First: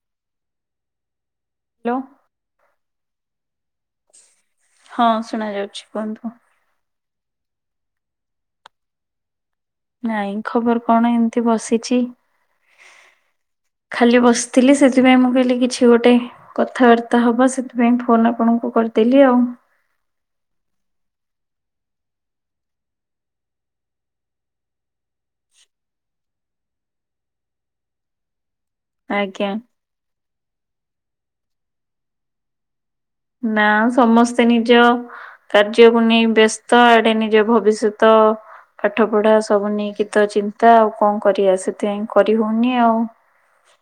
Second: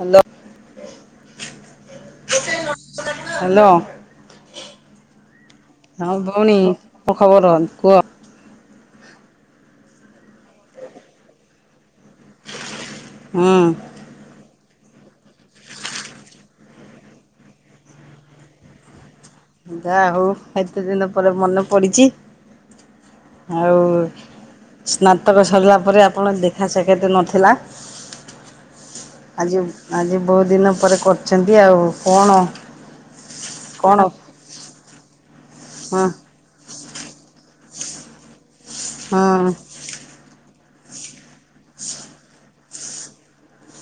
Hello. ଲୋ। Hello ହଁ ଶୁଣା ଯାଉଛି ହଁ କୁହନ୍ତୁ। ଭଉଣୀ। ଖବର କୁହ। ନାଇଁ ଖବର କଣ ଏମିତି ବସିଛି। ହୁଁ। ଖାଲି ବସିଥିଲି ସେଥିପାଇଁ ମୁଁ କହିଲି କିଛି ଗୋଟେ। କଥାବାର୍ତ୍ତା ହବା ସେଥିପାଇଁ ଫୋନ୍ ଆପଣଙ୍କୁ କରିଦେଲି ଆଉ। ଯା ହୋଉ ଏତେ ଦିନ ପରେ ମନେ ପଡିଛି ଆଉ। ସ୍ନାତକ ସରିଲା ପରେ ଆପଣ ଦେଖା ସାକ୍ଷାତ୍ ନଥିଲା। ଆଜ୍ଞା ଆଜି ଆଜି ବହୁତ୍ ଦିନ ପରେ କରିଛନ୍ତି। ଆଉ କଣ? ନା କଣ ସମସ୍ତେ ନିଜ କାର୍ଯ୍ୟକୁ ହଁ ନେଇ ବ୍ୟସ୍ ତ ଆଡେ ନିଜ ଭବିଷ୍ୟତ ପାଠ ହଁ ପଢା ସବୁ ନେଇକି ତ ଚି ତା ଆଉ କଣ କରିବା ସେଥିପାଇଁ କରିହଉନି ଆଉ।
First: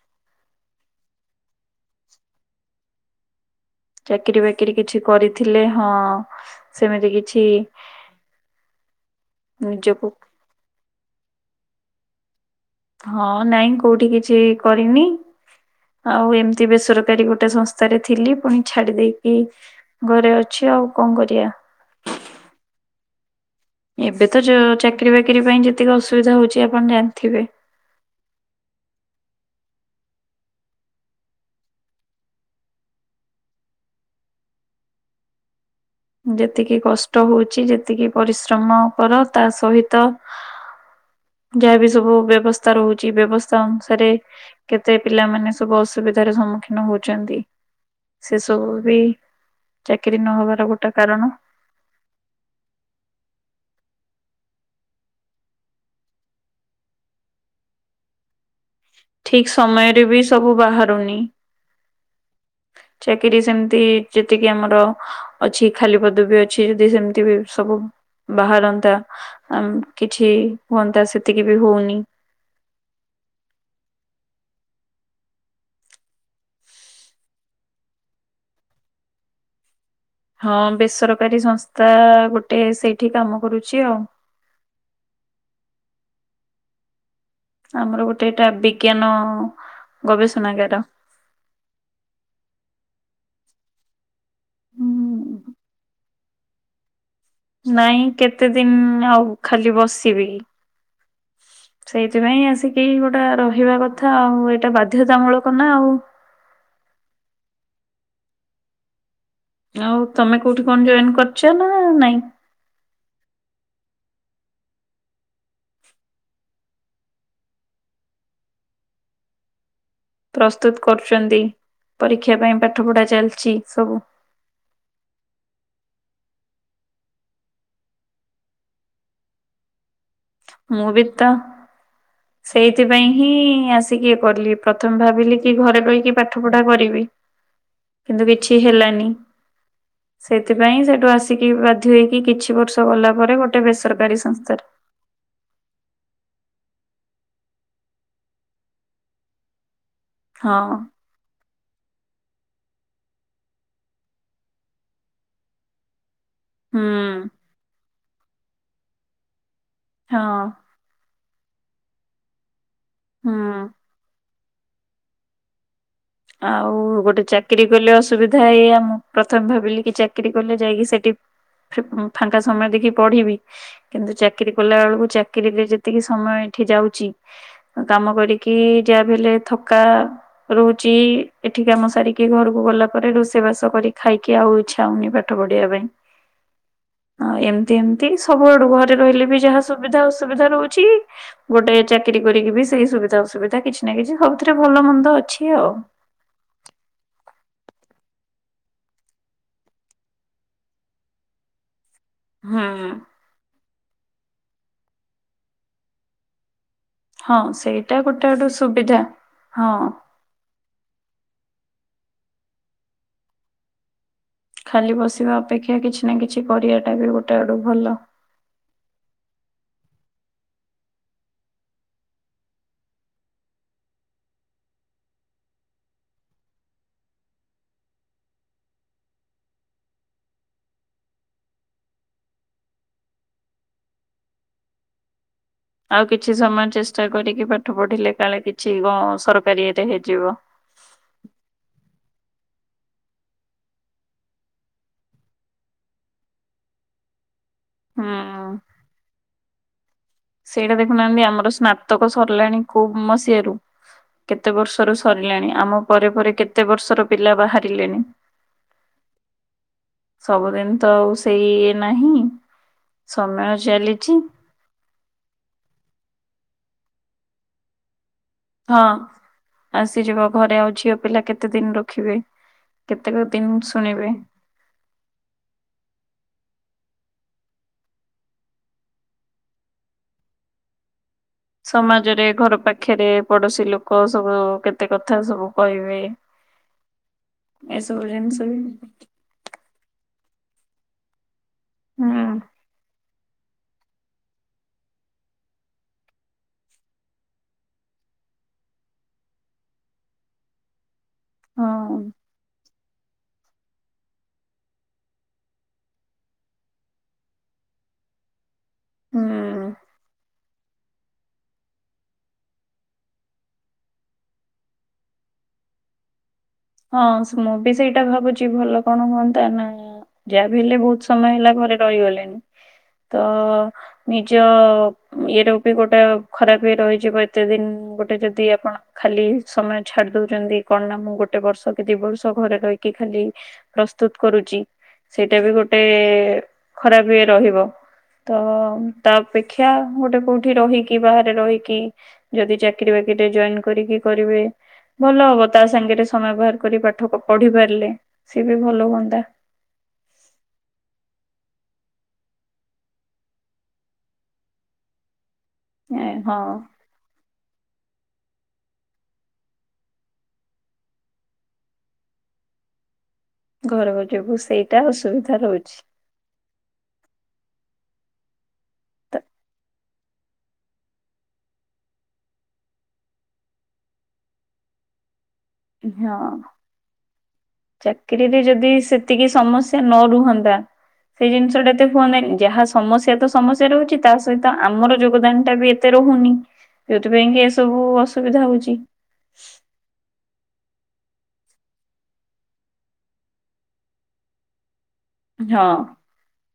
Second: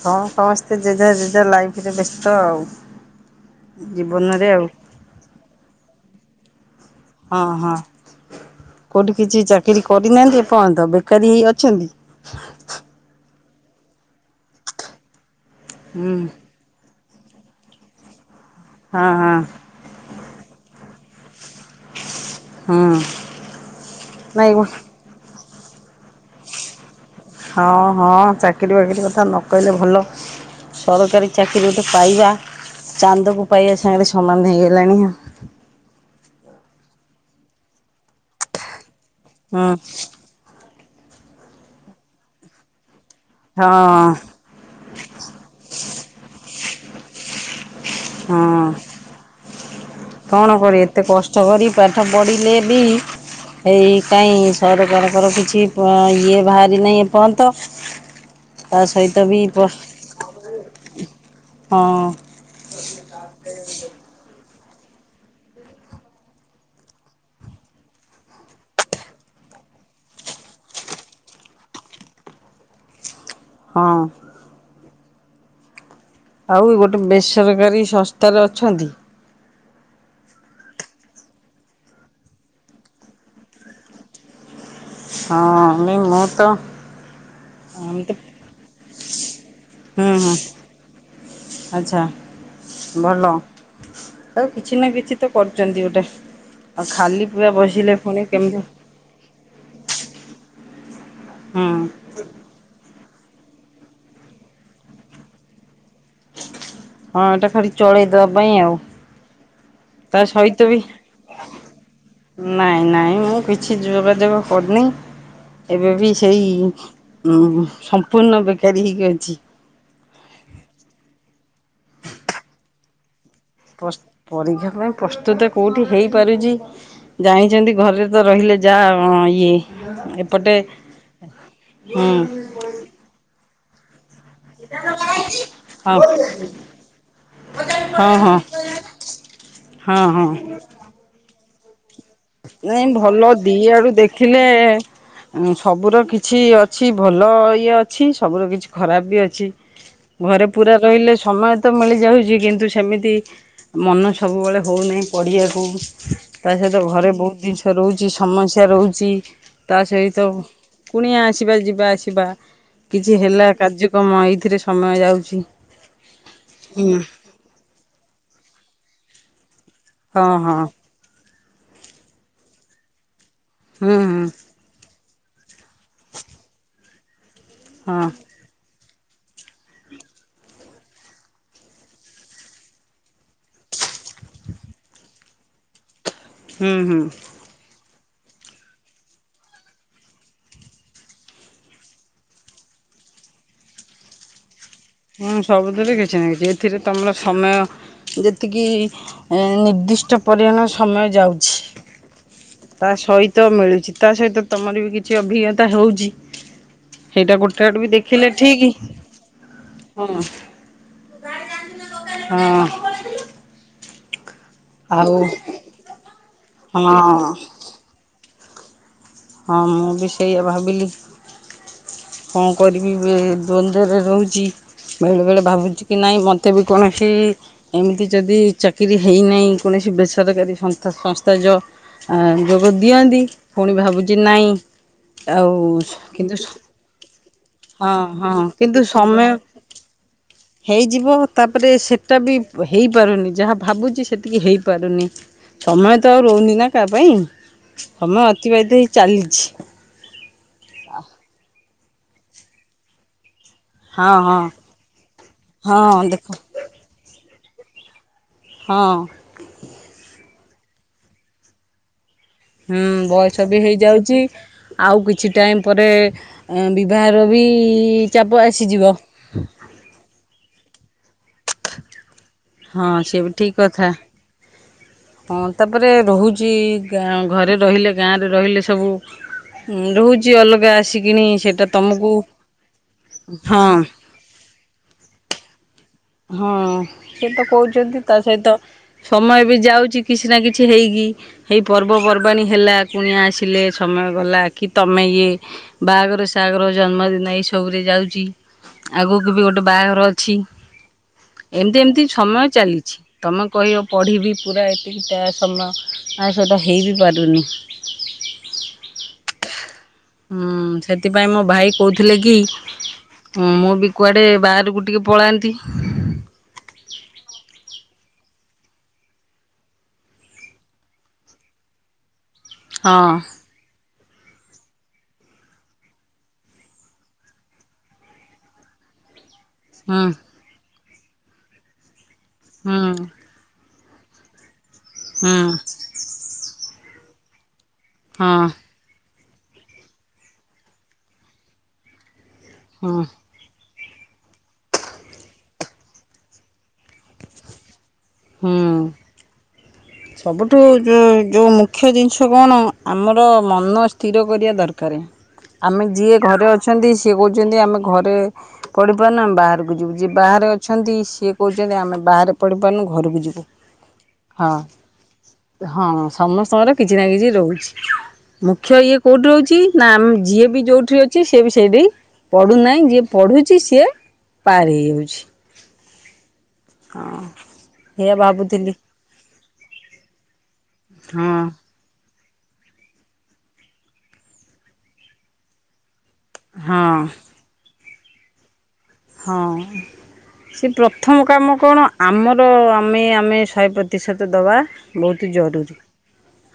ହଁ ସମସ୍ତେ ଯେଝା ଯେଝା ଲାଇଫ୍ ରେ ବ୍ୟସ୍ତ ଆଉ। ଚାକିରି ଜୀବନରେ ଆଉ ବାକିରି କିଛି କରିଥିଲେ ହଁ ସେମିତି କି। ହଁ ହଁ କୋଉଠି କିଛି ଚାକିରି ନିଜକୁ କରିନାହାନ୍ତି ଏପଅନ୍ତ ବେକାରୀ ହେଇ ଅଛନ୍ତି? ହଁ ନାଇଁ କୋଉଠି କିଛି କରିନି ହୁଁ ଆଉ ଏମ ତି ବେସରକାରୀ ଗୋଟେ ସଂସ୍ଥାରେ ଥିଲି ପୁଣି ଛାଡି ହଁ ହଁ ଦେଇକି। ଘରେ ଅଛି ଆଉ କଣ କରିଆ। ହୁଁ। ଏବେ ତ ନାଇଁ ଯୋଉ ଚାକିରି ବାକିରି ପାଇଁ ଯେତିକି ଅସୁବିଧା ହଉଛି ଆପଣ ଜାଣିଥିବେ। ହଁ ହଁ ଚାକିରି ବାକିରି କଥା ନକହିଲେ ଭଲ। ସରକାରୀ ଚାକିରି ଗୋଟେ ପାଇବା ଚାନ୍ଦକୁ ପାଇବା ସାଙ୍ଗରେ ସମାନ ହେଇଗଲାଣି। ଯେତିକି କଷ୍ଟ ହଉଛି ଯେତିକି ପରିଶ୍ରମ କର ତା ହୁଁ ସହିତ। ଯାହା ବି ସବୁ ବ୍ୟବସ୍ଥା ରହୁଛି ବ୍ୟବସ୍ଥା ଅନୁସାରେ। କେତେ ପିଲାମାନେ ସବୁ ଅସୁବିଧାର ସମ୍ମୁଖୀନ ହୋଉଛନ୍ତି। ସେ ହଁ ହଁ ସବୁ ବି ଚାକିରି କଣ ନହବାର କରି ଗୋ ଏତେ କଷ୍ଟକରି ପାଠ ପଢିଲେ ବି। ଏଇ କାଇଁ ସରକାରଙ୍କର କିଛି ପଂ ଇଏ ବାହାରି ନାହିଁ ଏପନ୍ତ। ଠିକ ସମୟରେ ବି ସବୁ ବାହାରୁନି। ହଁ। ଚାକିରି ସେମିତି ଯେତିକି ଆମର। ଅଛି ଖାଲି ପଦବୀ ଅଛି ଯଦି ସେମିତି ବି ସବୁ ବାହାରନ୍ତା। ଆମ କିଛି ହୁଅନ୍ତା ସେତିକି ବି ହଉନି। ହଁ। ଆଉ ଗୋଟେ ବେସରକାରୀ ସଂସ୍ଥାରେ ଅଛନ୍ତି। ହଁ ବେସରକାରୀ ସଂସ୍ଥା ଗୋଟେ ସେଇଠି କାମ କରୁଛି ଆଉ। ହଁ ମି ମୁ ତ ଆମର ଏମିତି ଗୋଟେ ଏଇଟା ବିଜ୍ଞାନ ହୁଁ ହୁଁ ଗବେଷଣାଗାର। ଆଚ୍ଛା ଭଲ। ଆଉ କିଛି ନା କିଛି ତ କରୁଛନ୍ତି ଗୋଟେ। ଆଉ ଖାଲି ପୁରା ବସିଲେ ନାଇଁ ପୁଣି କେତେ କେମିତି ଦିନ ଆଉ ଖାଲି ବସିବି। ହଁ। ସେଇଥିପାଇଁ ଆସିକି ଗୋଟେ ରହିବା କଥା ଆଉ, ଏଇଟା ବାଧ୍ୟତାମୂଳକ ନା ଆଉ। ହଁ ଏଇଟା ଖାଲି ଚଳେଇଦବା ପାଇଁ ଆଉ। ଆଉ ତା ତମେ କୋଉଠି ସହିତ ବି କଣ ଜଏନ୍ କରିଛ ନା ନାଇଁ? ନାଇଁ ନାଇଁ ମୁଁ କିଛି ଯୋଗା ଯୋଗ କରିନି। ଏବେ ବି ସେଇ ସମ୍ପୂର୍ଣ୍ଣ ବେକାରୀ ହେଇକି ଅଛି। ପ୍ରସ୍ତୁତ କରୁଛନ୍ତି। ପରୀକ୍ଷା ପାଇଁ ପାଠପଢା ଚାଲିଛି। ସବୁ ପସ-ପରୀକ୍ଷା ପାଇଁ ପ୍ରସ୍ତୁତ କୋଉଠି ହେଇପାରୁଛି? ଜାଣିଛନ୍ତି ଘରେ ତ ରହିଲେ ଯା ଇଏ ପଟେ ମୁଁ ବି ତ ହୁଁ। ସେଇଥିପାଇଁ ହିଁ ଆ କିଏ କଲି। ପ୍ରଥମେ ଭାବିଲି କି ଘରେ ହଁ ରହିକି ପାଠ ପଢା କରିବି। ହଁ କିନ୍ତୁ ହଁ କିଛି ହେଲାନି। ହଁ ହଁ ସେଥିପାଇଁ ସେଠୁ ଆସିକି ବା ଧେଇକି କିଛିବର୍ଷ ନାଇଁ ଭଲ ଗଲାପରେ ଦି ଗୋଟେ ଆଡୁ ବେସରକାରୀ ଦେଖିଲେ ସଂସ୍ଥାରେ ସବୁର କିଛି ଅଛି ଭଲ ଇଏ ଅଛି ସବୁର କିଛି ଖରାପ ବି ଅଛି। ଘରେ ହଁ ପୁରା ରହିଲେ ସମୟ ତ ମିଳିଯାଉଛି କିନ୍ତୁ ସେମିତି ମନ ସବୁବେଳେ ହଉନାହିଁ ପଢିବାକୁ। ତା ତ ହୁଁ ଘରେ ବହୁତ ଜିନିଷ ରହୁଛି, ସମସ୍ୟା ରହୁଛି। ତା ହଁ ସହିତ କୁଣିଆ ଆସିବା, ଯିବା ଆସିବା, କିଛି ହେଲା ହୁଁ କାର୍ଯ୍ୟକ୍ରମ ଏଇଥିରେ ସମୟ ଯାଉଛି। ଆଉ ହୁଁ। ଗୋଟେ ଚାକିରି କଲେ ଅସୁବିଧା ଏଇଆ, ମୁଁ ପ୍ରଥମେ ଭାବିଲି କି ଚାକିରୀ ହଁ କଲେ ହଁ ଯାଇକି ସେଠି ଫି-ଫାଙ୍କା ସମୟ ଦେଖି ପଢିବି। ହୁଁ କିନ୍ତୁ ହୁଁ ଚାକିରୀ କଲା ବେଳକୁ ଚାକିରିରେ ଯେତିକି ସମୟ ଏଠି ଯାଉଛି, ହଁ କାମ କରିକି କି ଯାହା ବି ହେଲେ ଥକା ରୋହୁ ଚି ଏଠି କାମ ସାରିକି ଘରକୁ ଗଲା ପରେ ରୋଷେଇ ବାସ କରି ଖାଇକି ଆଉ ଇଚ୍ଛା ହଉନି ପାଠ ପଢିବା ପାଇଁ। ହୁଁ ହୁଁ। ଏମିତି ଏମତି ସବୁଆଡୁ ଘରେ ରହିଲେ ବି ଯାହା ସୁବିଧା ଅସୁବିଧା ରହୁଛି ଗୋଟେ ଚାକିରି କରିକି ବି ସେଇ ସୁବିଧା ଅସୁବିଧା, କିଛି ନା କିଛି ସବୁଥିରେ ଭଲ ମନ୍ଦ ଅଛି। ହୁଁ ଆଉ। ସବୁଥିରେ କିଛି ନା କିଛି ଏଥିରେ ତମର ସମୟ ଯେତିକି ନିର୍ଦ୍ଦିଷ୍ଟ ପରିମାଣ ସମୟ ଯାଉଛି। ହୁଁ ତା ସହିତ ମିଳୁଛି, ତା ସହିତ ତମର ବି କିଛି ଅଭିଜ୍ଞତା ହଉଛି। ହଁ ସେଇଟା ଗୋଟେ ଆଡୁ ବି ଗୋଟେ ଦେଖିଲେ ଆଡୁ ଠିକ। ସୁବିଧା ହଁ। ହଁ ହଁ। ଖାଲି ଆଉ ବସିବା ଅପେକ୍ଷା କିଛି ନା କିଛି କରିବାଟା ହଁ ବି ଗୋଟେ ଆଡ଼ୁ ଭଲ। ହଁ ମୁଁ ବି ସେଇଆ ଭାବିଲି। କଣ କରିବି ଏ ଦ୍ୱନ୍ଦରେ ରହୁଛି। ବେଳେ ବେଳେ ଭାବୁଛି କି ନାଇଁ ମତେ ବି କୌଣସି ଏମିତି ଯଦି ଚାକିରୀ ହେଇନାହିଁ କୌଣସି ବେସରକାରୀ ସଂସ୍ଥା ଯ ଆ ଯୋଗ ଦିଅନ୍ତି ପୁଣି ଭାବୁଛି ନାଇଁ ଆଉ କିନ୍ତୁ ଚର୍ଚା କରିକି ପାଠ ହଁ ପଢିଲେ ହଁ କାଳେ କିଛି କିନ୍ତୁ କ ସମୟ ସରକାରୀ ରେ ହେଇଯିବ। ହେଇଯିବ ତାପରେ ସେଇଟା ବି ହେଇପାରୁନି ଯାହା ଭାବୁଛି ସେତିକି ହେଇପାରୁନି। ସମୟ ତ ଆଉ ରହୁନି ନା କା ପାଇଁ ହୁଁ ସମୟ ଅତିବାହିତ ହେଇ ଚାଲିଛି। ସେଇଟା ଦେଖୁନାହାନ୍ତି ଆମର ସ୍ନାତକ ସରିଲାଣି କୋଉ ମସିଆରୁ ହଁ ହଁ କେତେ ବର୍ଷରୁ ସରିଲାଣି ଆମ ହଁ ପରେ ଦେଖ ପରେ କେତେ ବର୍ଷର ପିଲା ବାହାରିଲେନି? ହଁ। ସବୁଦିନ ତ ଆଉ ସେଇ ଇଏ ନାହିଁ। ହୁଁ ବୟସ ସମୟ ବି ଚାଲିଛି ହେଇଯାଉଚି। ଆଉ କିଛି ଟାଇମ୍ ପରେ ଉଁ ବିବାହର ବି ଚାପ ଆସ୍ ହଁ ଆସିଯିବ ଘରେ ଆଉ ଝିଅ ପିଲା କେତେ ଦିନ ରଖିବେ? ହଁ କେତେକ ସେ ବି ଦିନ ଠିକ୍ କଥା। ଶୁଣିବେ। ହଁ ତାପରେ ରହୁଚି ଗାଁ ଘରେ ରହିଲେ ଗାଁରେ ରହିଲେ ସବୁ ମୁଁ ରହୁଚି ଅଲଗା ଆସିକିନି ସମାଜରେ ଘର ପାଖେରେ ପଡୋଶୀ ହଁ ଲୋକ ସବୁ କେତେ କଥା ସବୁ କହିବେ। ହଁ ସିଏ ତ କହୁଚନ୍ତି ଏସବୁ ତା ଜିନିଷ ସହିତ ବି ତ ମୁଁ ଏବେ ଯାଉଚି କିଛି ନା କିଛି ହେଇକି ହେଇ ହୁଁ ପର୍ବପର୍ବାଣୀ ହେଲା କୁଣିଆ ଆସିଲେ ସମୟ ଗଲା କି ତମେ ଇଏ ବାହାଘର ସାହାଘର ଜନ୍ମଦିନ ଏଇ ସବୁରେ ଯାଉଚି ଆଗୁକୁ ବି ଗୋଟେ ବାହାଘର ଅଛି। ଏମତି ଏମତି ହଁ। ସମୟ ଚାଲିଛି। ତମେ କହିବ ପଢିବି ପୁରା ଏତିକିଟା ସମୟ ଆଉ ସେଟା ହେଇ ବି ପାରୁନି। ହୁଁ। ହୁଁ ସେଥିପାଇଁ ମୋ ଭାଇ କହୁଥିଲେ କି ମୁଁ ବି କୁଆଡେ ବାହାରୁକୁ ଟିକେ ପଳାନ୍ତି। ହଁ ସ୍ ମୁଁ ବି ସେଇଟା ଭାବୁଚି ଭଲ କଣ ହୁଅନ୍ତା ନା ଯାହା ବି ହେଲେ ବୋହୁତ ସମୟ ହେଲା ଘରେ ରହିଗଲେନି ହଁ ତ ନିଜ ଉଁ ଇଏ ର ବି ଗୋଟା ଉ ଖରାପ ଇଏ ରହିଯିବ ଏତେ ଦିନ ଗୋଟେ ଯଦି ଆପଣ ଖାଲି ସମୟ ହୁଁ ଛାଡି ଦଉଚନ୍ତି କଣ ନା ମୁଁ ଗୋଟେ ବର୍ଷ କି ଦି ବର୍ଷ ଘରେ ହୁଁ ରହିକି ଖାଲି ପ୍ରସ୍ତୁତ କରୁଚି ହୁଁ ସେଇଟା ବି ଗୋଟେ ଖରାପ ଇଏ ରହିବ। ତ ହଁ ଉଁ ତା ଅପେକ୍ଷା ଗୋଟେ କୋଉଠି ରହିକି ବାହାରେ ରହିକି ଯଦି ହଁ ଚାକିରୀ ବାକିରିରେ ଜଏନ୍ କରିକି କରିବେ ଭଲ ହବ ତା ସାଙ୍ଗେରେ ସ୍ ସମୟ ବାହାର କରି ପାଠ ପ ପଢି ପାରିଲେ ସିଏ ବି ହୁଁ। ଭଲ ହୁଅନ୍ତା। ସବୁଠୁ ଯୋଉ ଯୋଉ ମୁଖ୍ୟ ଜିନିଷ କଣ ଆମର ମନ ସ୍ଥିର କରିବା ଦରକାରେ। ଆମେ ଯିଏ ହଁ ଘରେ ଅଛନ୍ତି ସିଏ କହୁଛନ୍ତି ଆମେ ଘରେ ପଢିପାରୁନୁ ଆମେ ବାହାରୁକୁ ଯିବୁ ଯିଏ ବାହାରେ ଅଛନ୍ତି ସିଏ କହୁଛନ୍ତି ଆମେ ବାହାରେ ପଢିପାରୁନୁ ଘରକୁ ଯିବୁ। ଘର ବା ଯୋଗୁ ହଁ ସେଇଟା ଅସୁବିଧା ରହୁଛି। ହଁ ସମସ୍ତଙ୍କର କିଛି ନା କିଛି ରହୁଛି ମୁଖ୍ୟ ଇଏ ତ କୋଉଟି ରହୁଚି? ନା ଆମ୍ ଯିଏ ବି ଯୋଉଠି ଅଛି ସିଏ ବି ସେଇଡି ପଢୁନାଇଁ ଯିଏ ପଢୁଛି ସିଏ ପାର୍ ହେଇଯାଉଛି। ହଁ ଏଇଆ ଚାକିରିରେ ଯଦି ଭାବୁଥିଲି ସେ ତିକି ସମସ୍ୟା ନ ରୁହନ୍ତା ହଁ ସେଇ ଜିନିଷଟା ଏତେ ହୁଅନ୍ତାନି ଯାହା ସମସ୍ୟା ତ ସମସ୍ୟା ରହୁଛି ତା ସହିତ ଆମର ଯୋଗଦାନଟା ବି ଏତେ ରହୁନି। ହଁ ଯୋଉଥିପାଇଁ କି ଏସବୁ ଅସୁବିଧା ହଉଛି। ହଁ। ସିଏ ପ୍ରଥମ କାମ କଣ ଆମର ଆମେ ଆମେ ଶହେ ପ୍ରତିଶତ ଦବା। ବୋହୁତୁ ହଁ ଜରୁରୀ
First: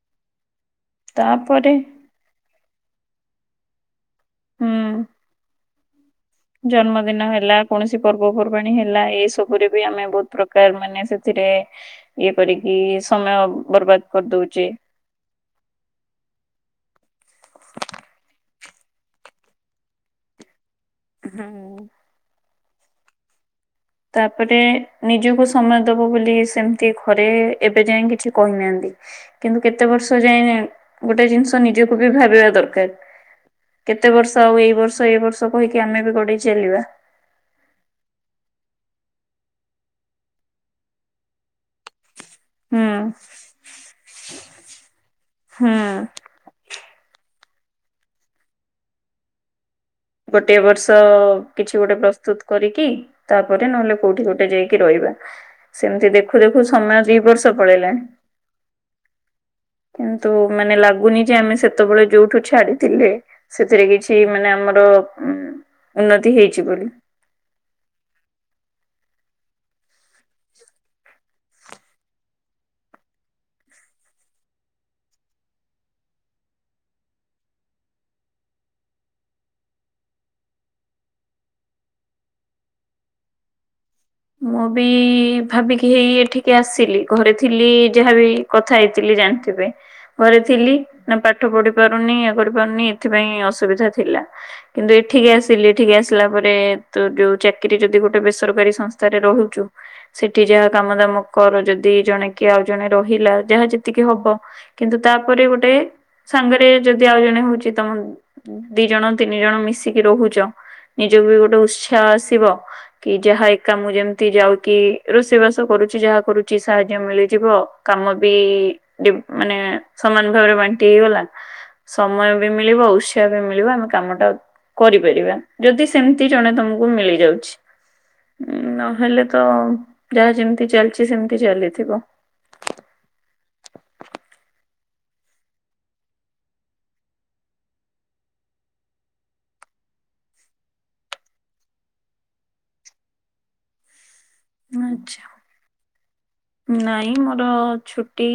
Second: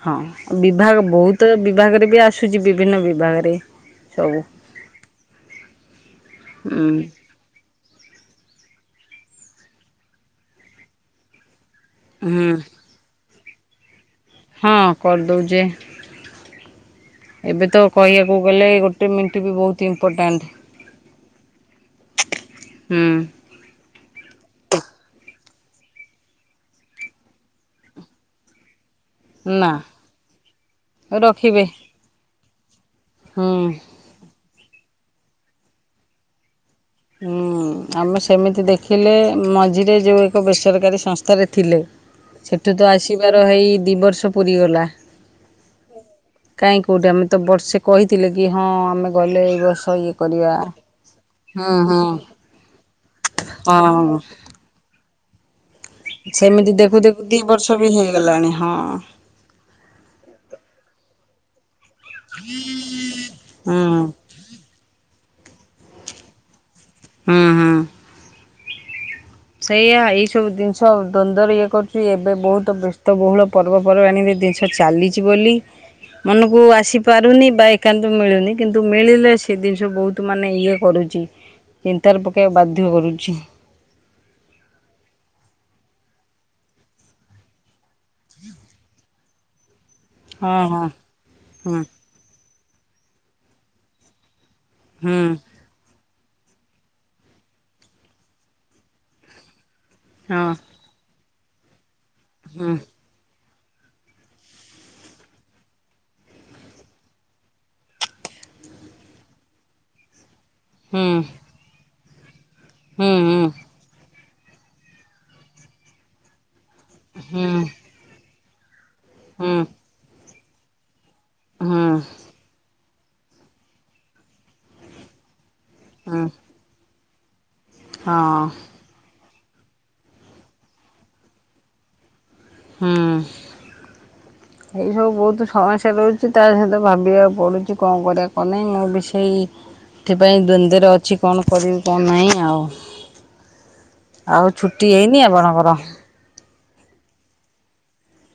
ହଁ ବିଭାଗ ବୋହୁତ ତାପରେ ବିଭାଗରେ ବି ଆସ୍ ସୁଚି ବିଭିନ୍ନ ବିଭାଗେରେ ସବୁ। ହୁଁ। ହୁଁ ଜନ୍ମଦିନ ହେଲା କୌଣସି ପର୍ବପର୍ବାଣୀ ହେଲା ଏସବୁରେ ବି ଆମେ ବୋହୁତ ପ୍ରକାର ମାନେ ସେଥିରେ ଇଏ ହୁଁ କରିକି ସମୟ ବର୍ବାଦ କରିଦଉ ହଁ କରିଦଉଚେ। ଏବେ ତ କହିବାକୁ ଗଲେ ଗୋଟେ ମିନିଟ୍ ବି ବହୁତ ଇମ୍ପୋର୍ଟାଣ୍ଟ। ହଁ। ହୁଁ। ତାପରେ ନିଜକୁ ସମୟ ଦବ ବୋଲି ସେମିତି ଘରେ ଏବେ ଯାଏଁ କିଛି କହିନାହାନ୍ତି। କିନ୍ତୁ ନା କେତେ ବର୍ଷ ଯାଏ ଗୋଟେ ଜିନିଷ ରଖିବେ ନିଜକୁ ବି ଭାବିବା ଦରକାର। ହୁଁ। କେତେ ବର୍ଷ ଆଉ ଏଇ ବର୍ଷ ଏଇ ବର୍ଷ କହିକି ଆମେ ବି ଗଡେଇ ଚାଲିବା। ହୁଁ। ହୁଁ ଆମେ ସେମିତି ଦେଖିଲେ ମଝିରେ ଯେଉଁ ଏକ ବେସରକାରୀ ସଂସ୍ଥାରେ ଥିଲେ। ସେଠୁ ହୁଁ ତ ଆସିବାର ହେଇ ଦି ବର୍ଷ ପୁରି ଗଲା। ହୁଁ। କାହିଁ କେଉଁଠି ଆମେ ତ ବର୍ଷେ କହିଥିଲେ କି ହଁ ଆମେ ଗଲେ ଏଇ ବର୍ଷ ଇଏ କରିବା। ଗୋଟିଏ ବର୍ଷ ହଁ କିଛି ଗୋଟେ ହଁ ପ୍ରସ୍ତୁତ କରିକି ତାପରେ ନହେଲେ ହଁ। କୋଉଠି ଗୋଟେ ଯାଇକି ରହିବା। ସେମିତି ଦେଖୁ ଦେଖୁ ସେମିତି ସମୟ ଦି ଦେଖୁ ବର୍ଷ ବି ପଳେଇଲାଣି। ହେଇଗଲାଣି ହଁ। କିନ୍ତୁ ମାନେ ଲାଗୁନି ଯେ ଆମେ ସେ ସେତେବେଳେ ଯୋଉଠୁ ଛାଡିଥିଲେ ହୁଁ ସେଥିରେ କିଛି ମାନେ ଆମର ହୁଁ ଉନ୍ନତି ହେଇଛି ବୋଲି। ହୁଁ ହୁଁ। ସେଇୟା ଏଇ ସବୁ ଜିନିଷ ଦ୍ୱନ୍ଦରେ ଇଏ କରୁଛି ଏବେ ବହୁତ ବ୍ୟସ୍ତବହୁଳ ପର୍ବପର୍ବାଣୀ ନିଦିନ୍ସ ଚାଲିଛି ବୋଲି ମନକୁ ଆସି ପାରୁନି ବା ଏକାନ୍ତ ମିଳୁନି କିନ୍ତୁ ମିଳିଲେ ସେ ଜିନିଷ ବହୁତ ତୁ ମାନେ ଇଏ କରୁଛି ଚିନ୍ତାରେ ପକେଇବା ବାଧ୍ୟ କରୁଛି। ମୁଁ ବି ଭାବିକି ହେଇ ଏଠିକି ଆସିଲି ଘରେ ଥିଲି ଯାହାବି କଥା ହେଇଥିଲି ଜାଣିଥିବେ। ଘରେ ହଁ ଥିଲି ହଁ ନା ପାଠ ପଢି ହୁଁ ପାରୁନି ଇଏ କରି ପାରୁନି ଏଥିପାଇଁ ଅସୁବିଧା ଥିଲା। କିନ୍ତୁ ହୁଁ ଏଠିକି ଆସିଲି ଏଠିକି ଆସିଲା ପରେ ତ ଯୋଉ ଚାକିରୀ ଯଦି ଗୋଟେ ବେସରକାରୀ ସଂସ୍ଥା ସାରେ ରହୁଛୁ ସେଠି ହଁ ଯାହା କାମ ଦାମ କର ଯଦି ଜଣେ କି ଆଉ ହୁଁ ଜଣେ ରହି ହିଲା ଯାହା ଯେତିକି ହବ କିନ୍ତୁ ତାପରେ ଗୋଟେ ସାଙ୍ଗରେ ଯଦି ଆଉ ଜଣେ ହଉଛି ତମ ଦି ଜଣ ତିନି ଜଣ ମିଶିକି ରହୁଛ। ହୁଁ। ନିଜକୁ ବି ଗୋଟେ ଉତ୍ସାହ ଆସିବ ହୁଁ କି ହୁଁ ଯାହା ଯେମତି ଯାଉକି ରୋଷେଇ ବାସ କରୁଛି ଯାହା କରୁଛି ସାହାଯ୍ୟ ହୁଁ ମିଳିଯିବ କାମ ବି ଡିଵ ମାନେ ହୁଁ ସମାନ ଭାବରେ ବାଣ୍ଟି ହେଇଗଲା ହୁଁ ସମୟ ବି ମିଳିବ ଉ ଠିବାପାଇ ମିଳିବ ଆମେ କାମ ଟା କରିପାରିବା ଯଦି ସେମତି ଜଣେ ତମକୁ ମିଳିଯାଉଛି। ହଁ। ନହେଲେ ତ ଯାହା ଯେମିତି ଚାଲିଛି ସେମିତି ଚାଲିଥିବ। ହୁଁ। ଏଇ ସବୁ ବହୁତ ସମସ୍ୟା ରହୁଛି ତା ସହିତ ଭାବିବାକୁ ପଡୁଛି କଣ କରିବା କଣ ନାହିଁ ମୁଁ ବି ସେଇ ଏଥିପାଇଁ ଦ୍ୱନ୍ଦରେ ଅଛି କଣ କରିବି କଣ ନାହିଁ ଆଉ। ଆଉ ଛୁଟି ଆଚ୍ଛା। ହେଇନି ଆପଣଙ୍କର? ନାଇଁ ମୋର ଛୁଟି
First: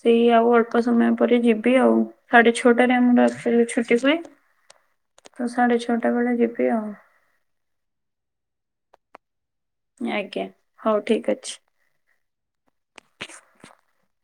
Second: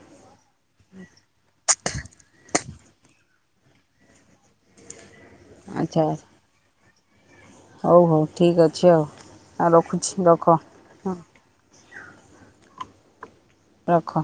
ସେଇ ଆଉ ଅଳ୍ପ ସମୟ ପରେ ଯିବି ଆଉ ସାଢେ ଛଅଟାରେ ଆମର ଆକ୍ଟୁଆଲୀ ଛୁଟି ହୁଏ। ତ ସାଢେ ଛ ଆଚ୍ଛା ଟା ବେଳେ ଯିବି ଆଉ। ହଉ ହଉ ଠିକ୍ ଅଛି ଆଉ, ଆ ରଖୁଛି ଆଜ୍ଞା ରଖ। ହଉ ଠିକ ଅଛି। ରଖ।